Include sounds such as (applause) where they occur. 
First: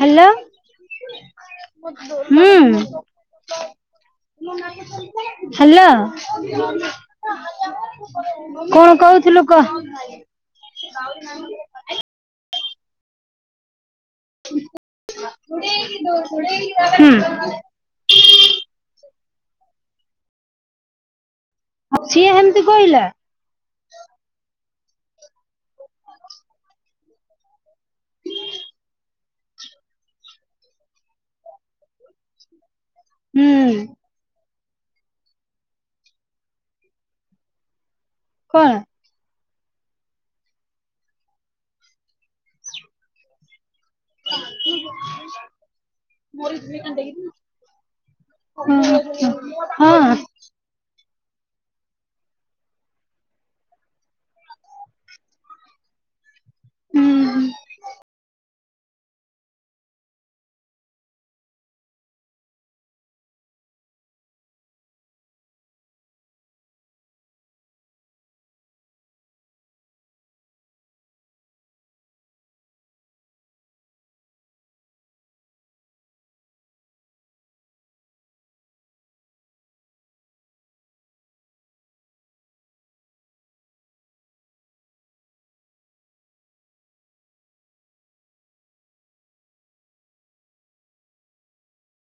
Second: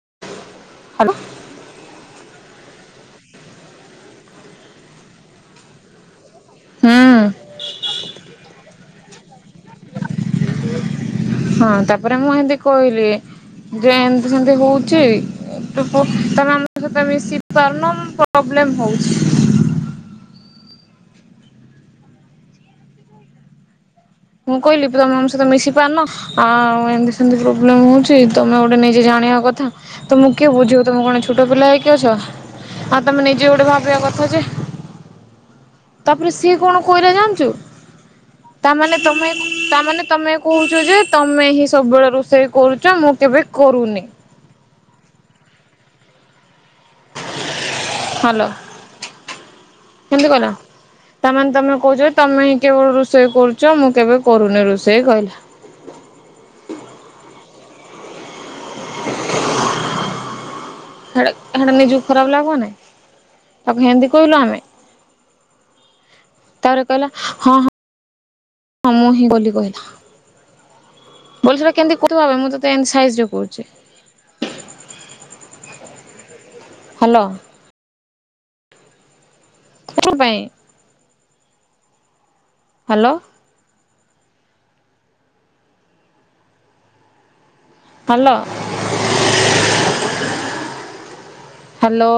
Hello (inaudible) hello ହୁଁ hello ହୁଁ (unintelligible) କଣ କହୁଥିଲୁ କ? ହଁ ତାପରେ ମୁଁ ଏତି କହିଲି ଯେ ଏମତି ସେମତି ହୁଁ ହଉଚି ତମେ ଆମ ସହିତ ମିଶି (unintelligible) ପ୍ରବ୍ଲେମ୍ ହଉଚି। ଆଉ ସିଏ ହେମିତି କହିଲା ମୁଁ କହିଲି ତମେ ମମ ସହିତ ମିଶି ପାରୁନ ଆଉ ଏମିତି ସେମିତି ପ୍ରୋବ୍ଲେମ ହଉଛି ତମେ ଗୋଟେ ନିଜେ ଜାଣିବା କଥା ତମଁ କିଏ ବୁଝିବ ତମ କଣ ଛୋଟ ପିଲା ହେଇକି ଅଛ? ଆଉ ତମେ ହୁଁ ନିଜେ ଗୋଟେ ଭାବିବା କଥା ଯେ ତାପରେ ସିଏ କଣ କହିଲା ଜାଣିଚୁ? କଣ? ତାମାନେ ତମେ (inaudible) ତାମାନେେ ତମେ କହଚ ଯେ, ତମେ ହିଁ ସବୁବେଳେ ରୋଷେଇ କରୁଚ ମୁଁ କେବେ କରୁନି କ (inaudible) ହଁ ହାଲୋ ହଁ କେମିତି କଲ? ହଁ। ତାମାନେ ତମେ କହଚ ଯେ, ତମେ ହିଁ କେବଳ ରୋଷେଇ କରୁଛ ମୁଁ କେବେ କରୁନି ରୋଷେଇ ଏହିକ ହୁଁ । ସେଟା ସେଟା ନିଜକୁ ଖରାପ ଲାଗବନାଇ ତାକୁ ହିନ୍ଦୀ କହିଲୁ ଆମେ? ତାପରେ କହିଲା ହଁ ହଁ ହଁ ମୁ ହିଁ ବୋଲି କହିଲା। ବୋଲେ ସେଟା କେନ୍ତି କହୁ ଥବ ଭାଵେ, ମୁଁ ତତେ ଏମତି ସାଇରେ କହୁଚି। ହାଲୋ। କଣ ପାଇଁ? ହାଲୋ। Hello hello.